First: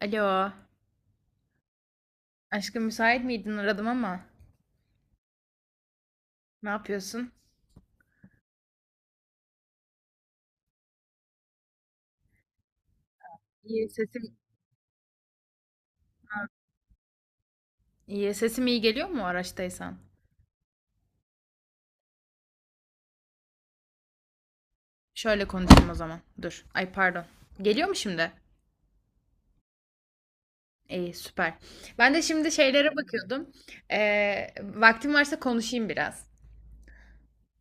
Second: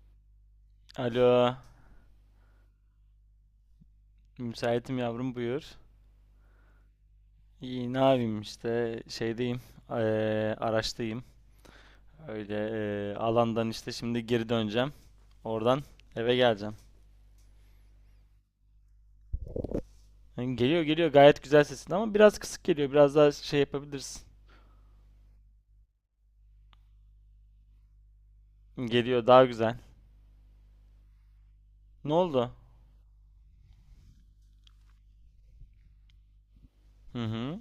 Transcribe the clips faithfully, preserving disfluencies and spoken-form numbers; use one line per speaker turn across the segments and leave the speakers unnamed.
Alo.
Alo,
Aşkım müsait miydin? Aradım ama.
müsaitim yavrum, buyur.
Ne yapıyorsun?
İyi ne yapayım işte şeydeyim, eee, araçtayım. Öyle, eee, alandan
İyi
işte şimdi
sesim.
geri döneceğim. Oradan eve geleceğim.
İyi. Sesim iyi geliyor mu araçtaysan?
Yani geliyor geliyor, gayet güzel sesin ama biraz kısık geliyor. Biraz daha şey yapabilirsin.
Şöyle konuşayım o zaman. Dur. Ay pardon. Geliyor mu şimdi?
Geliyor daha güzel.
İyi süper.
Ne
Ben de
oldu?
şimdi şeylere bakıyordum. Ee, vaktim varsa konuşayım biraz.
Hı hı.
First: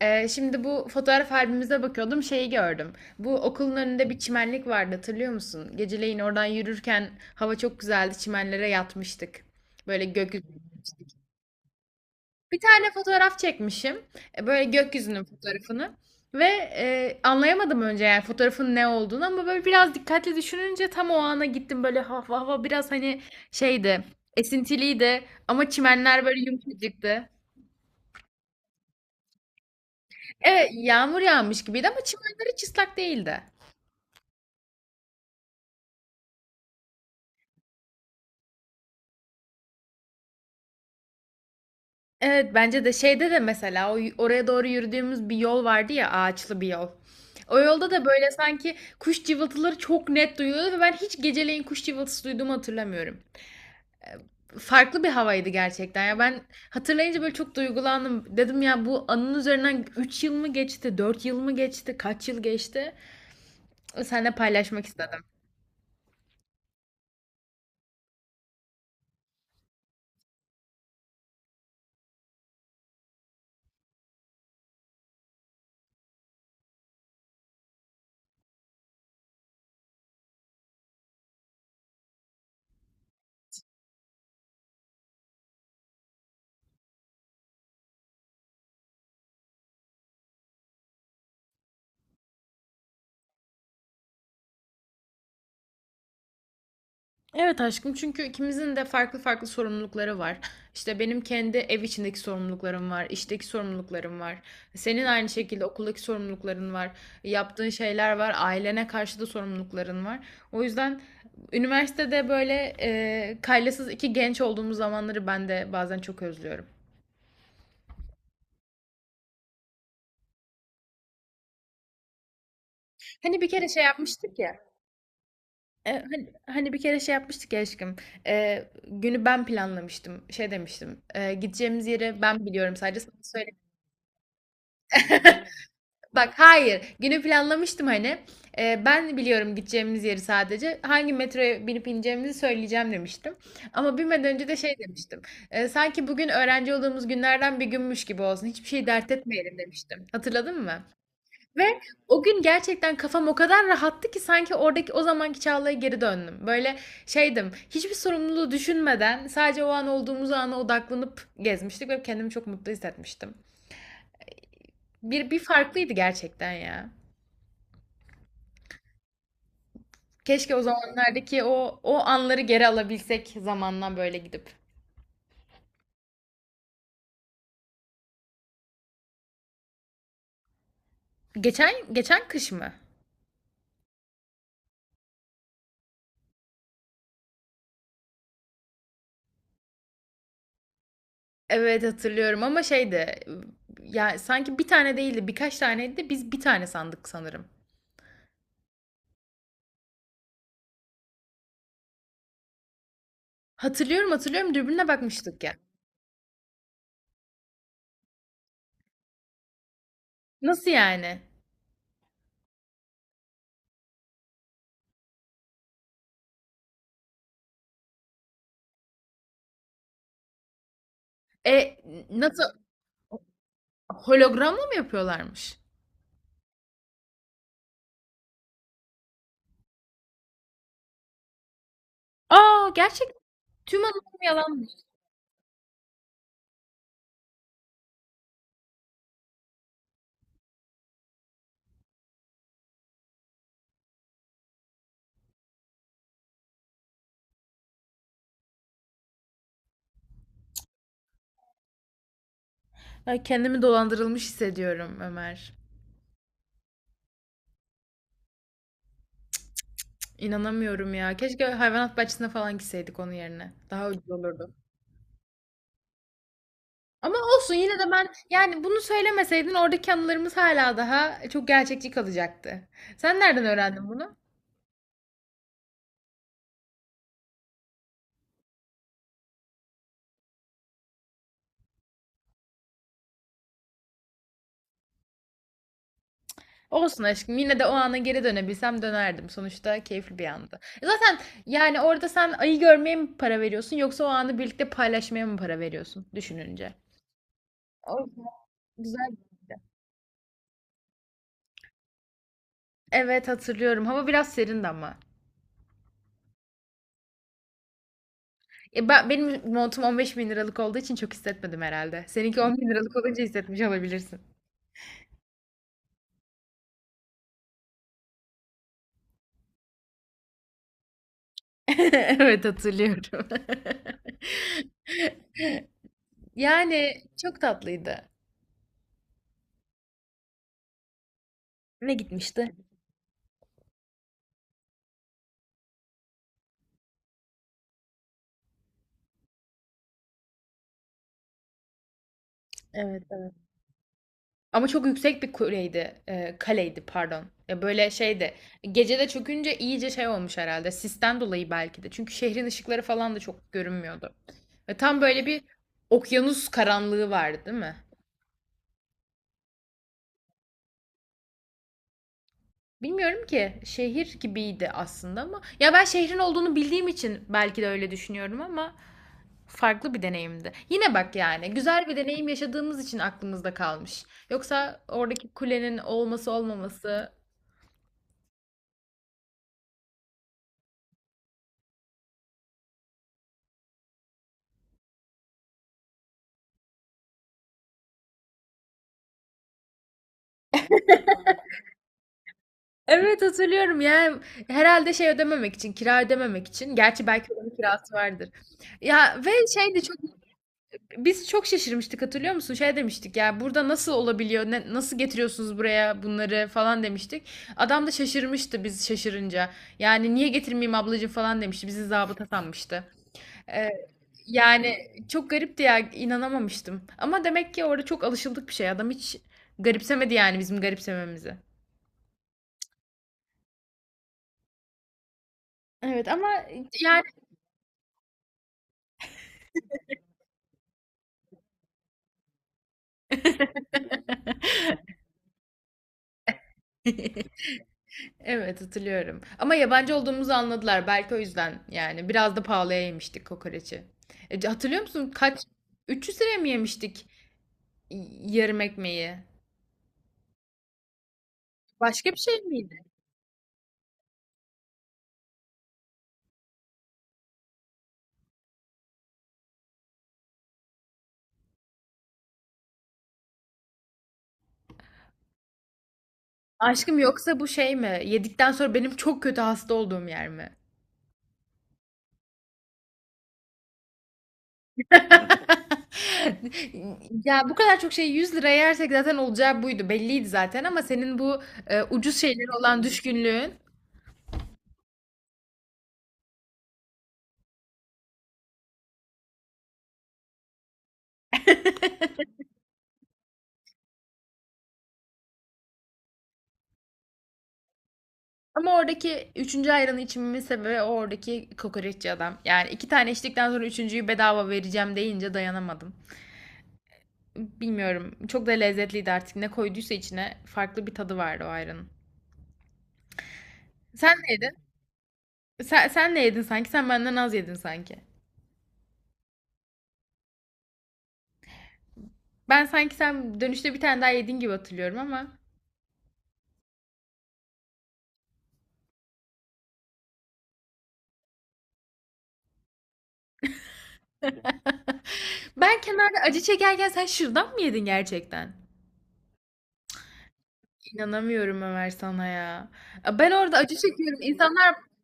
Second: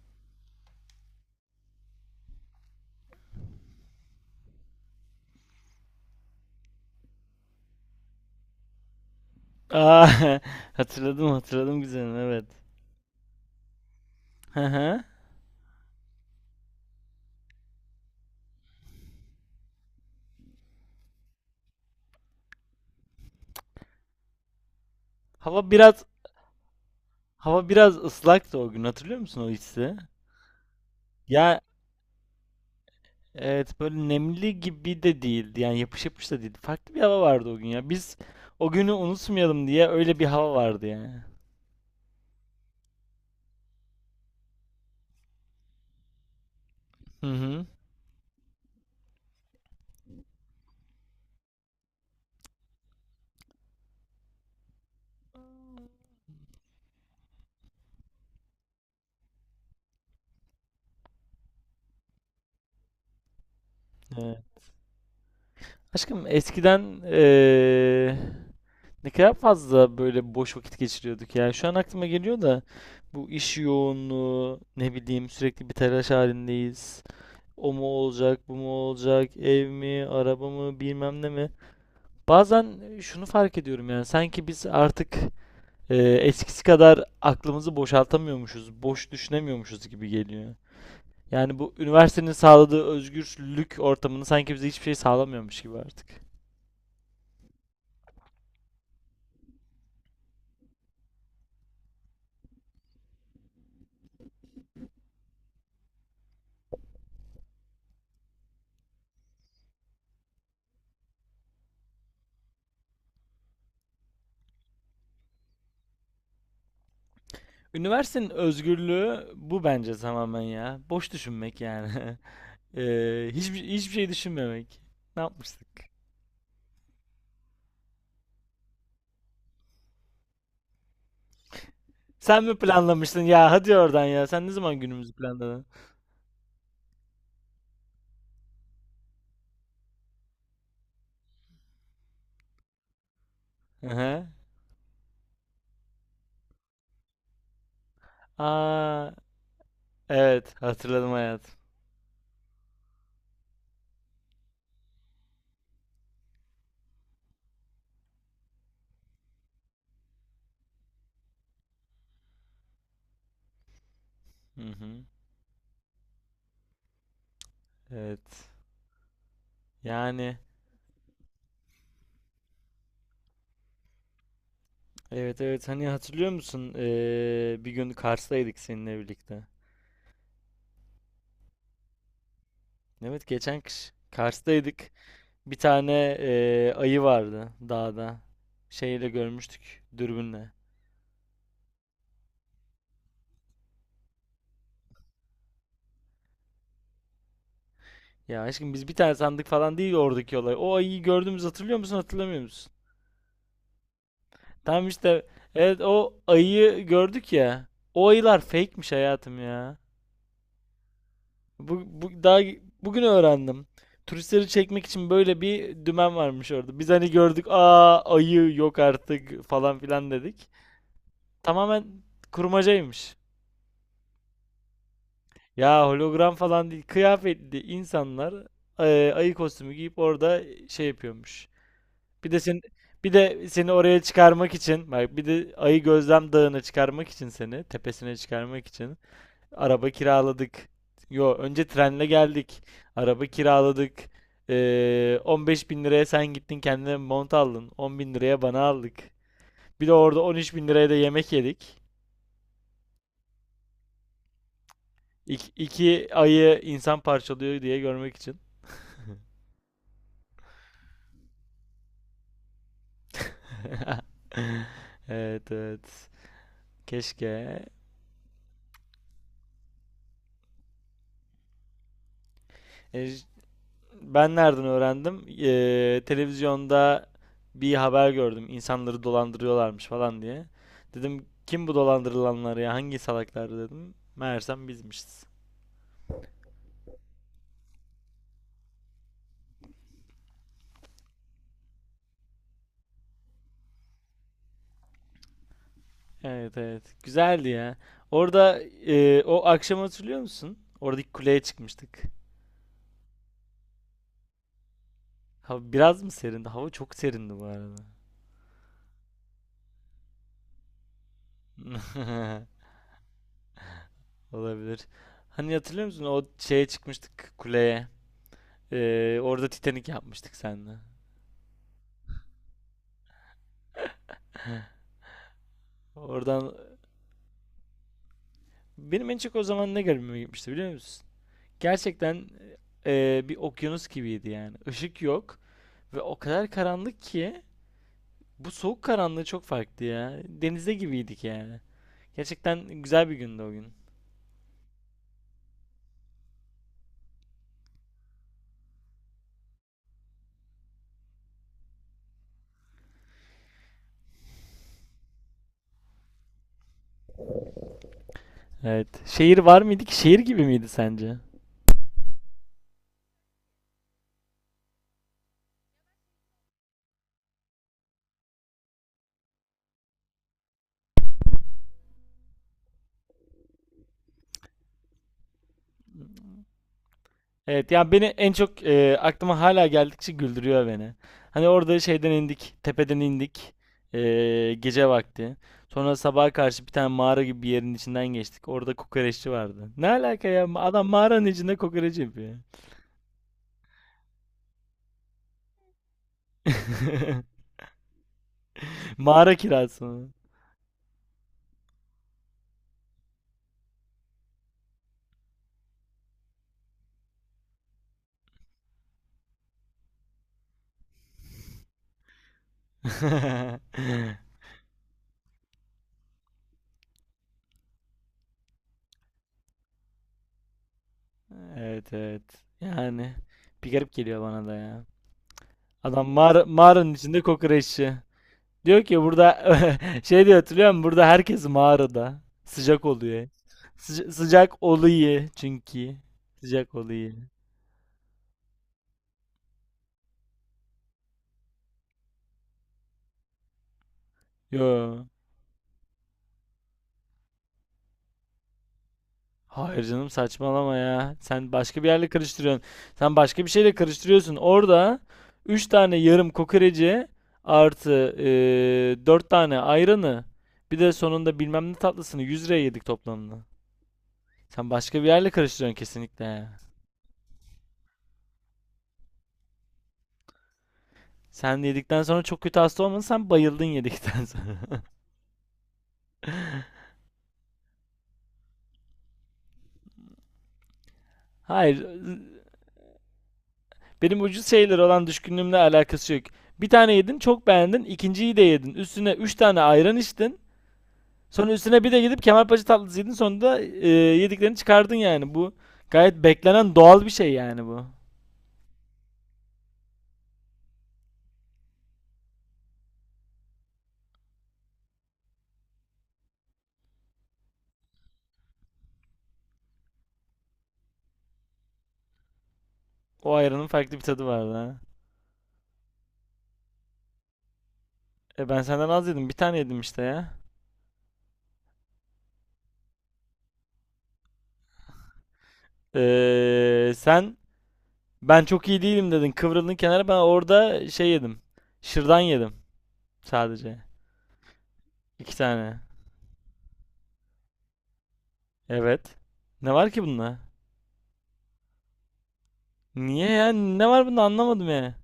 Ee, şimdi bu fotoğraf albümümüze bakıyordum. Şeyi gördüm. Bu okulun önünde bir çimenlik vardı hatırlıyor musun? Geceleyin oradan yürürken hava çok güzeldi. Çimenlere yatmıştık. Böyle
Aa,
gökyüzü.
hatırladım hatırladım güzelim, evet.
Bir tane fotoğraf çekmişim. E,
Hı
böyle
hı.
gökyüzünün fotoğrafını ve, eee, anlayamadım önce yani fotoğrafın ne olduğunu ama böyle biraz dikkatli düşününce tam o ana gittim. Böyle hava hava biraz, hani, şeydi, esintiliydi
Hava
ama
biraz
çimenler böyle yumuşacıktı.
hava biraz ıslaktı o gün, hatırlıyor musun o hissi?
Evet, yağmur
Ya,
yağmış gibiydi ama çimenler hiç ıslak değildi.
evet, böyle nemli gibi de değildi. Yani yapış yapış da değildi. Farklı bir hava vardı o gün ya. Biz o günü unutmayalım diye öyle bir hava vardı yani.
Evet, bence de şeyde de mesela o y oraya doğru yürüdüğümüz bir yol vardı ya, ağaçlı bir yol.
Hı
O
hı.
yolda da böyle sanki kuş cıvıltıları çok net duyuluyordu ve ben hiç geceleyin kuş cıvıltısı duyduğumu hatırlamıyorum. Farklı bir havaydı gerçekten. Ya ben hatırlayınca böyle çok duygulandım. Dedim ya bu anın üzerinden üç yıl mı geçti, dört yıl mı geçti, kaç yıl geçti? Seninle
Evet.
paylaşmak istedim.
Aşkım eskiden, eee, ne kadar fazla böyle boş vakit geçiriyorduk ya. Şu an aklıma geliyor da, bu iş yoğunluğu, ne bileyim, sürekli bir telaş halindeyiz. O mu olacak, bu mu olacak, ev mi, araba mı, bilmem ne mi. Bazen şunu fark ediyorum, yani sanki biz artık, e, eskisi kadar aklımızı boşaltamıyormuşuz, boş düşünemiyormuşuz gibi geliyor. Yani bu üniversitenin sağladığı özgürlük ortamını sanki bize hiçbir şey sağlamıyormuş gibi artık.
Evet aşkım çünkü ikimizin de farklı farklı sorumlulukları var. İşte benim kendi ev içindeki sorumluluklarım var, işteki sorumluluklarım var. Senin aynı şekilde okuldaki sorumlulukların var, yaptığın şeyler var, ailene karşı da sorumlulukların var. O yüzden üniversitede böyle e, kaylasız iki genç olduğumuz zamanları ben de bazen çok özlüyorum.
Üniversitenin özgürlüğü bu bence, tamamen ya. Boş düşünmek yani. Ee,
Hani bir
hiçbir,
kere şey
hiçbir şey
yapmıştık ya.
düşünmemek. Ne yapmıştık?
e, hani, hani bir kere şey yapmıştık ya aşkım. E, günü ben planlamıştım. Şey demiştim. E, gideceğimiz yeri
Sen
ben
mi
biliyorum sadece sana
planlamıştın ya?
söyle.
Hadi oradan ya. Sen ne zaman günümüzü planladın?
Bak hayır. Günü planlamıştım hani. E, ben biliyorum gideceğimiz yeri sadece. Hangi metroya binip ineceğimizi söyleyeceğim demiştim.
Hı
Ama
hı.
binmeden önce de şey demiştim. E, sanki bugün öğrenci olduğumuz günlerden bir günmüş gibi olsun. Hiçbir şey
Aa,
dert etmeyelim demiştim.
evet.
Hatırladın mı?
Hatırladım hayat.
Ve o gün gerçekten kafam o kadar rahattı ki sanki oradaki o zamanki Çağla'ya geri döndüm. Böyle şeydim, hiçbir sorumluluğu düşünmeden sadece o an olduğumuz ana odaklanıp gezmiştik ve kendimi çok mutlu hissetmiştim.
Hı hı.
Bir, bir farklıydı gerçekten ya.
Evet. Yani,
Keşke o zamanlardaki o o anları geri alabilsek zamandan böyle gidip.
evet evet, hani hatırlıyor musun? Ee, bir gün Kars'taydık seninle birlikte.
Geçen geçen kış mı?
Evet, geçen kış Kars'taydık. Bir tane ee, ayı vardı dağda. Şeyle görmüştük, dürbünle.
Evet hatırlıyorum ama şeydi ya sanki bir tane değildi birkaç taneydi de biz bir tane sandık sanırım.
Ya aşkım, biz bir tane sandık falan değil oradaki olay. O ayıyı gördüğümüz, hatırlıyor musun hatırlamıyor musun?
Hatırlıyorum hatırlıyorum
Tamam
dürbünle
işte,
bakmıştık ya.
evet o ayıyı gördük ya. O ayılar fake'miş hayatım ya.
Nasıl yani?
Bu, bu daha bugün öğrendim. Turistleri çekmek için böyle bir dümen varmış orada. Biz hani gördük, aa ayı yok artık falan filan dedik.
E
Tamamen
nasıl,
kurmacaymış.
hologramla mı yapıyorlarmış?
Ya hologram falan değil, kıyafetli insanlar e, ayı kostümü giyip orada şey yapıyormuş. Bir de sen
Aa, gerçek
bir de seni
tüm
oraya
anılarım
çıkarmak
yalanmış.
için, bak bir de ayı gözlem dağına çıkarmak için seni, tepesine çıkarmak için araba kiraladık. Yo, önce trenle geldik. Araba kiraladık. Ee, on beş bin liraya sen gittin kendine mont aldın. on bin liraya bana aldık. Bir de orada on üç bin liraya da yemek yedik.
Ay, kendimi dolandırılmış hissediyorum
İki,
Ömer.
iki ayı insan parçalıyor diye görmek için.
İnanamıyorum ya. Keşke hayvanat bahçesine falan gitseydik onun yerine. Daha ucuz olurdu.
Evet evet.
Ama olsun
Keşke.
yine de ben yani bunu söylemeseydin oradaki anılarımız hala daha çok gerçekçi kalacaktı.
E,
Sen nereden öğrendin bunu?
Ben nereden öğrendim? Eee, televizyonda bir haber gördüm. İnsanları dolandırıyorlarmış falan diye. Dedim kim bu dolandırılanlar ya? Hangi salaklar dedim. Meğersem bizmişiz.
Olsun aşkım yine de o ana geri dönebilsem dönerdim. Sonuçta keyifli bir andı. E zaten yani orada sen ayı görmeye mi para veriyorsun yoksa o anı birlikte paylaşmaya mı para veriyorsun
Evet
düşününce?
evet. Güzeldi ya.
O
Orada,
yüzden güzel.
eee, o akşam hatırlıyor musun? Oradaki kuleye çıkmıştık.
Evet hatırlıyorum. Hava biraz serindi ama.
Hava biraz mı serindi? Hava çok serindi bu arada.
E, ben, benim montum on beş bin liralık olduğu için çok hissetmedim herhalde. Seninki on bin liralık olunca hissetmiş olabilirsin.
Olabilir. Hani hatırlıyor musun? O şeye çıkmıştık, kuleye. Eee, orada Titanik yapmıştık seninle.
Evet hatırlıyorum.
Oradan.
Yani çok tatlıydı.
Benim en çok o zaman ne garibime gitmişti biliyor musun?
Ne
Gerçekten
gitmişti?
e, bir okyanus gibiydi yani. Işık yok ve o kadar karanlık ki bu soğuk karanlığı çok farklı ya. Denizde gibiydik yani. Gerçekten güzel
Evet.
bir gündü o gün.
Ama çok yüksek bir kuleydi. E, kaleydi pardon. Ya böyle şeydi. Gecede çökünce iyice şey olmuş herhalde. Sisten dolayı belki de. Çünkü şehrin ışıkları falan da çok görünmüyordu. Ve tam böyle bir okyanus karanlığı vardı, değil mi?
Evet. Şehir var mıydı ki? Şehir gibi miydi sence?
Bilmiyorum ki. Şehir gibiydi aslında ama ya ben şehrin olduğunu bildiğim için belki de öyle düşünüyorum ama farklı bir deneyimdi. Yine bak yani güzel bir deneyim yaşadığımız için aklımızda kalmış. Yoksa oradaki kulenin olması olmaması
Evet ya, beni en çok e, aklıma hala geldikçe güldürüyor beni. Hani orada şeyden indik, tepeden indik. e, gece vakti. Sonra sabaha karşı bir tane mağara gibi bir yerin içinden geçtik. Orada kokoreççi vardı. Ne alaka ya? Adam mağaranın içinde kokoreç yapıyor.
evet hatırlıyorum yani herhalde şey ödememek için, kira ödememek için. Gerçi belki oranın kirası vardır. Ya ve
Mağara
şeydi
kirası
çok,
mı?
biz çok şaşırmıştık hatırlıyor musun? Şey demiştik ya burada nasıl olabiliyor? Ne, nasıl getiriyorsunuz buraya bunları falan demiştik. Adam da şaşırmıştı biz şaşırınca. Yani niye getirmeyeyim ablacığım falan demişti. Bizi zabıta sanmıştı. Ee, Yani çok garipti ya inanamamıştım. Ama demek ki orada çok alışıldık bir şey. Adam hiç garipsemedi yani bizim garipsememizi.
Evet evet. Yani bir garip geliyor bana da ya. Adam
Evet ama
mağara, mağaranın
yani
içinde kokoreççi. Diyor ki burada, şey diyor, hatırlıyor musun? Burada herkes mağarada. Sıcak oluyor. Sıca- sıcak oluyor çünkü. Sıcak oluyor.
evet hatırlıyorum. Ama yabancı olduğumuzu anladılar. Belki o yüzden yani. Biraz da pahalıya yemiştik kokoreçi. E, c- hatırlıyor
Yo.
musun? Kaç? üç yüz liraya mı yemiştik y- yarım ekmeği?
Hayır canım, saçmalama ya. Sen başka bir yerle
Başka bir şey
karıştırıyorsun.
miydi?
Sen başka bir şeyle karıştırıyorsun. Orada üç tane yarım kokoreci, artı eee dört tane ayranı, bir de sonunda bilmem ne tatlısını yüz liraya yedik toplamda. Sen başka bir yerle karıştırıyorsun kesinlikle.
Aşkım yoksa bu şey mi? Yedikten sonra benim çok kötü hasta olduğum yer mi?
Sen yedikten sonra çok kötü hasta olmadın. Sen bayıldın yedikten sonra.
Ya bu kadar çok şey yüz liraya yersek zaten olacağı buydu. Belliydi zaten ama senin bu e,
Hayır.
ucuz şeylere olan düşkünlüğün.
Benim ucuz şeylere olan düşkünlüğümle alakası yok. Bir tane yedin, çok beğendin. İkinciyi de yedin. Üstüne üç tane ayran içtin. Sonra üstüne bir de gidip kemalpaşa tatlısı yedin. sonunda e, yediklerini çıkardın yani. Bu gayet beklenen doğal bir şey yani bu.
Ama oradaki üçüncü ayranı içmemin sebebi o oradaki kokoreççi adam. Yani iki tane içtikten sonra üçüncüyü bedava vereceğim deyince dayanamadım. Bilmiyorum. Çok da lezzetliydi artık. Ne koyduysa içine farklı bir tadı vardı o ayranın.
O ayranın farklı bir
Sen
tadı
ne
vardı
yedin?
ha.
Sen, sen ne yedin sanki? Sen benden az yedin sanki.
E, ben senden az yedim. Bir tane yedim işte ya.
Ben sanki sen dönüşte bir tane daha yedin gibi hatırlıyorum ama.
Eee, sen ben çok iyi değilim dedin. Kıvrıldın kenara. Ben orada şey yedim. Şırdan yedim sadece. İki tane.
Ben kenarda acı çekerken sen şırdan mı yedin gerçekten?
Evet. Ne var ki bunda?
İnanamıyorum Ömer sana ya.
Niye
Ben
ya?
orada acı
Ne var
çekiyorum.
bunda, anlamadım
İnsanlar,
ya.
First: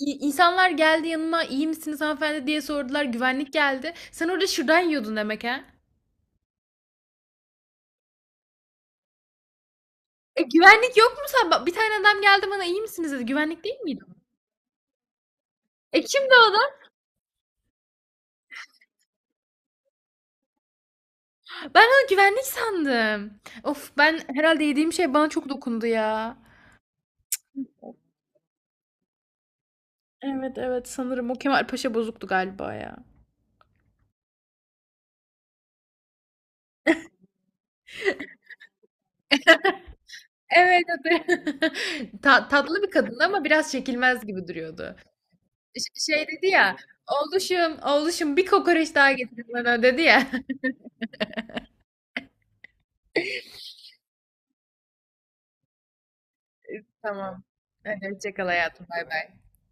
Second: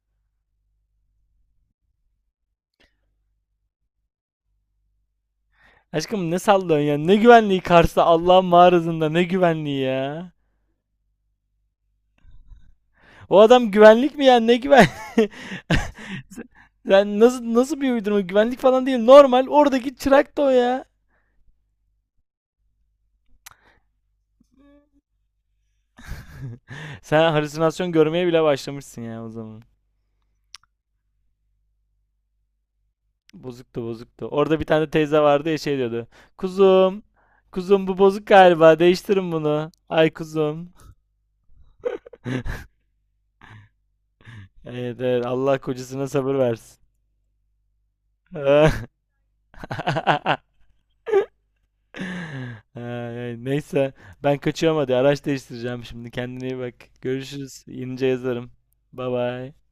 İ- İnsanlar geldi yanıma, iyi misiniz hanımefendi?" diye sordular. Güvenlik geldi. Sen orada şırdan yiyordun demek ha?
Aşkım, ne sallıyorsun ya? Ne güvenliği, Kars'ta Allah'ın mağarasında ne güvenliği ya?
E, güvenlik yok mu sen? Ba bir tane adam geldi bana, iyi misiniz?" dedi.
O
Güvenlik
adam
değil miydi o?
güvenlik mi ya? Ne güven?
E, kimdi o adam?
Sen nasıl, nasıl bir uydurma? Güvenlik falan değil. Normal oradaki çırak da o ya.
Ben onu güvenlik sandım. Of, ben herhalde yediğim şey bana çok dokundu ya.
Sen halüsinasyon görmeye bile başlamışsın ya o zaman.
Evet, evet, sanırım o Kemal Paşa bozuktu galiba ya.
Bozuktu bozuktu. Orada bir tane teyze vardı ya, şey diyordu. Kuzum, kuzum bu bozuk galiba. Değiştirin bunu. Ay kuzum.
Evet, evet. Ta tatlı bir kadındı ama biraz çekilmez gibi duruyordu.
Evet, evet. Allah
Ş
kocasına
Şey
sabır
dedi ya,
versin.
"Oğluşum, oğluşum bir kokoreç daha getirin bana." dedi ya.
Ay, neyse ben kaçıyorum, hadi araç değiştireceğim şimdi. Kendine iyi bak.
Tamam.
Görüşürüz. Yenice
Hadi hoşça kal
yazarım.
hayatım. Bay
Bye
bay.
bye.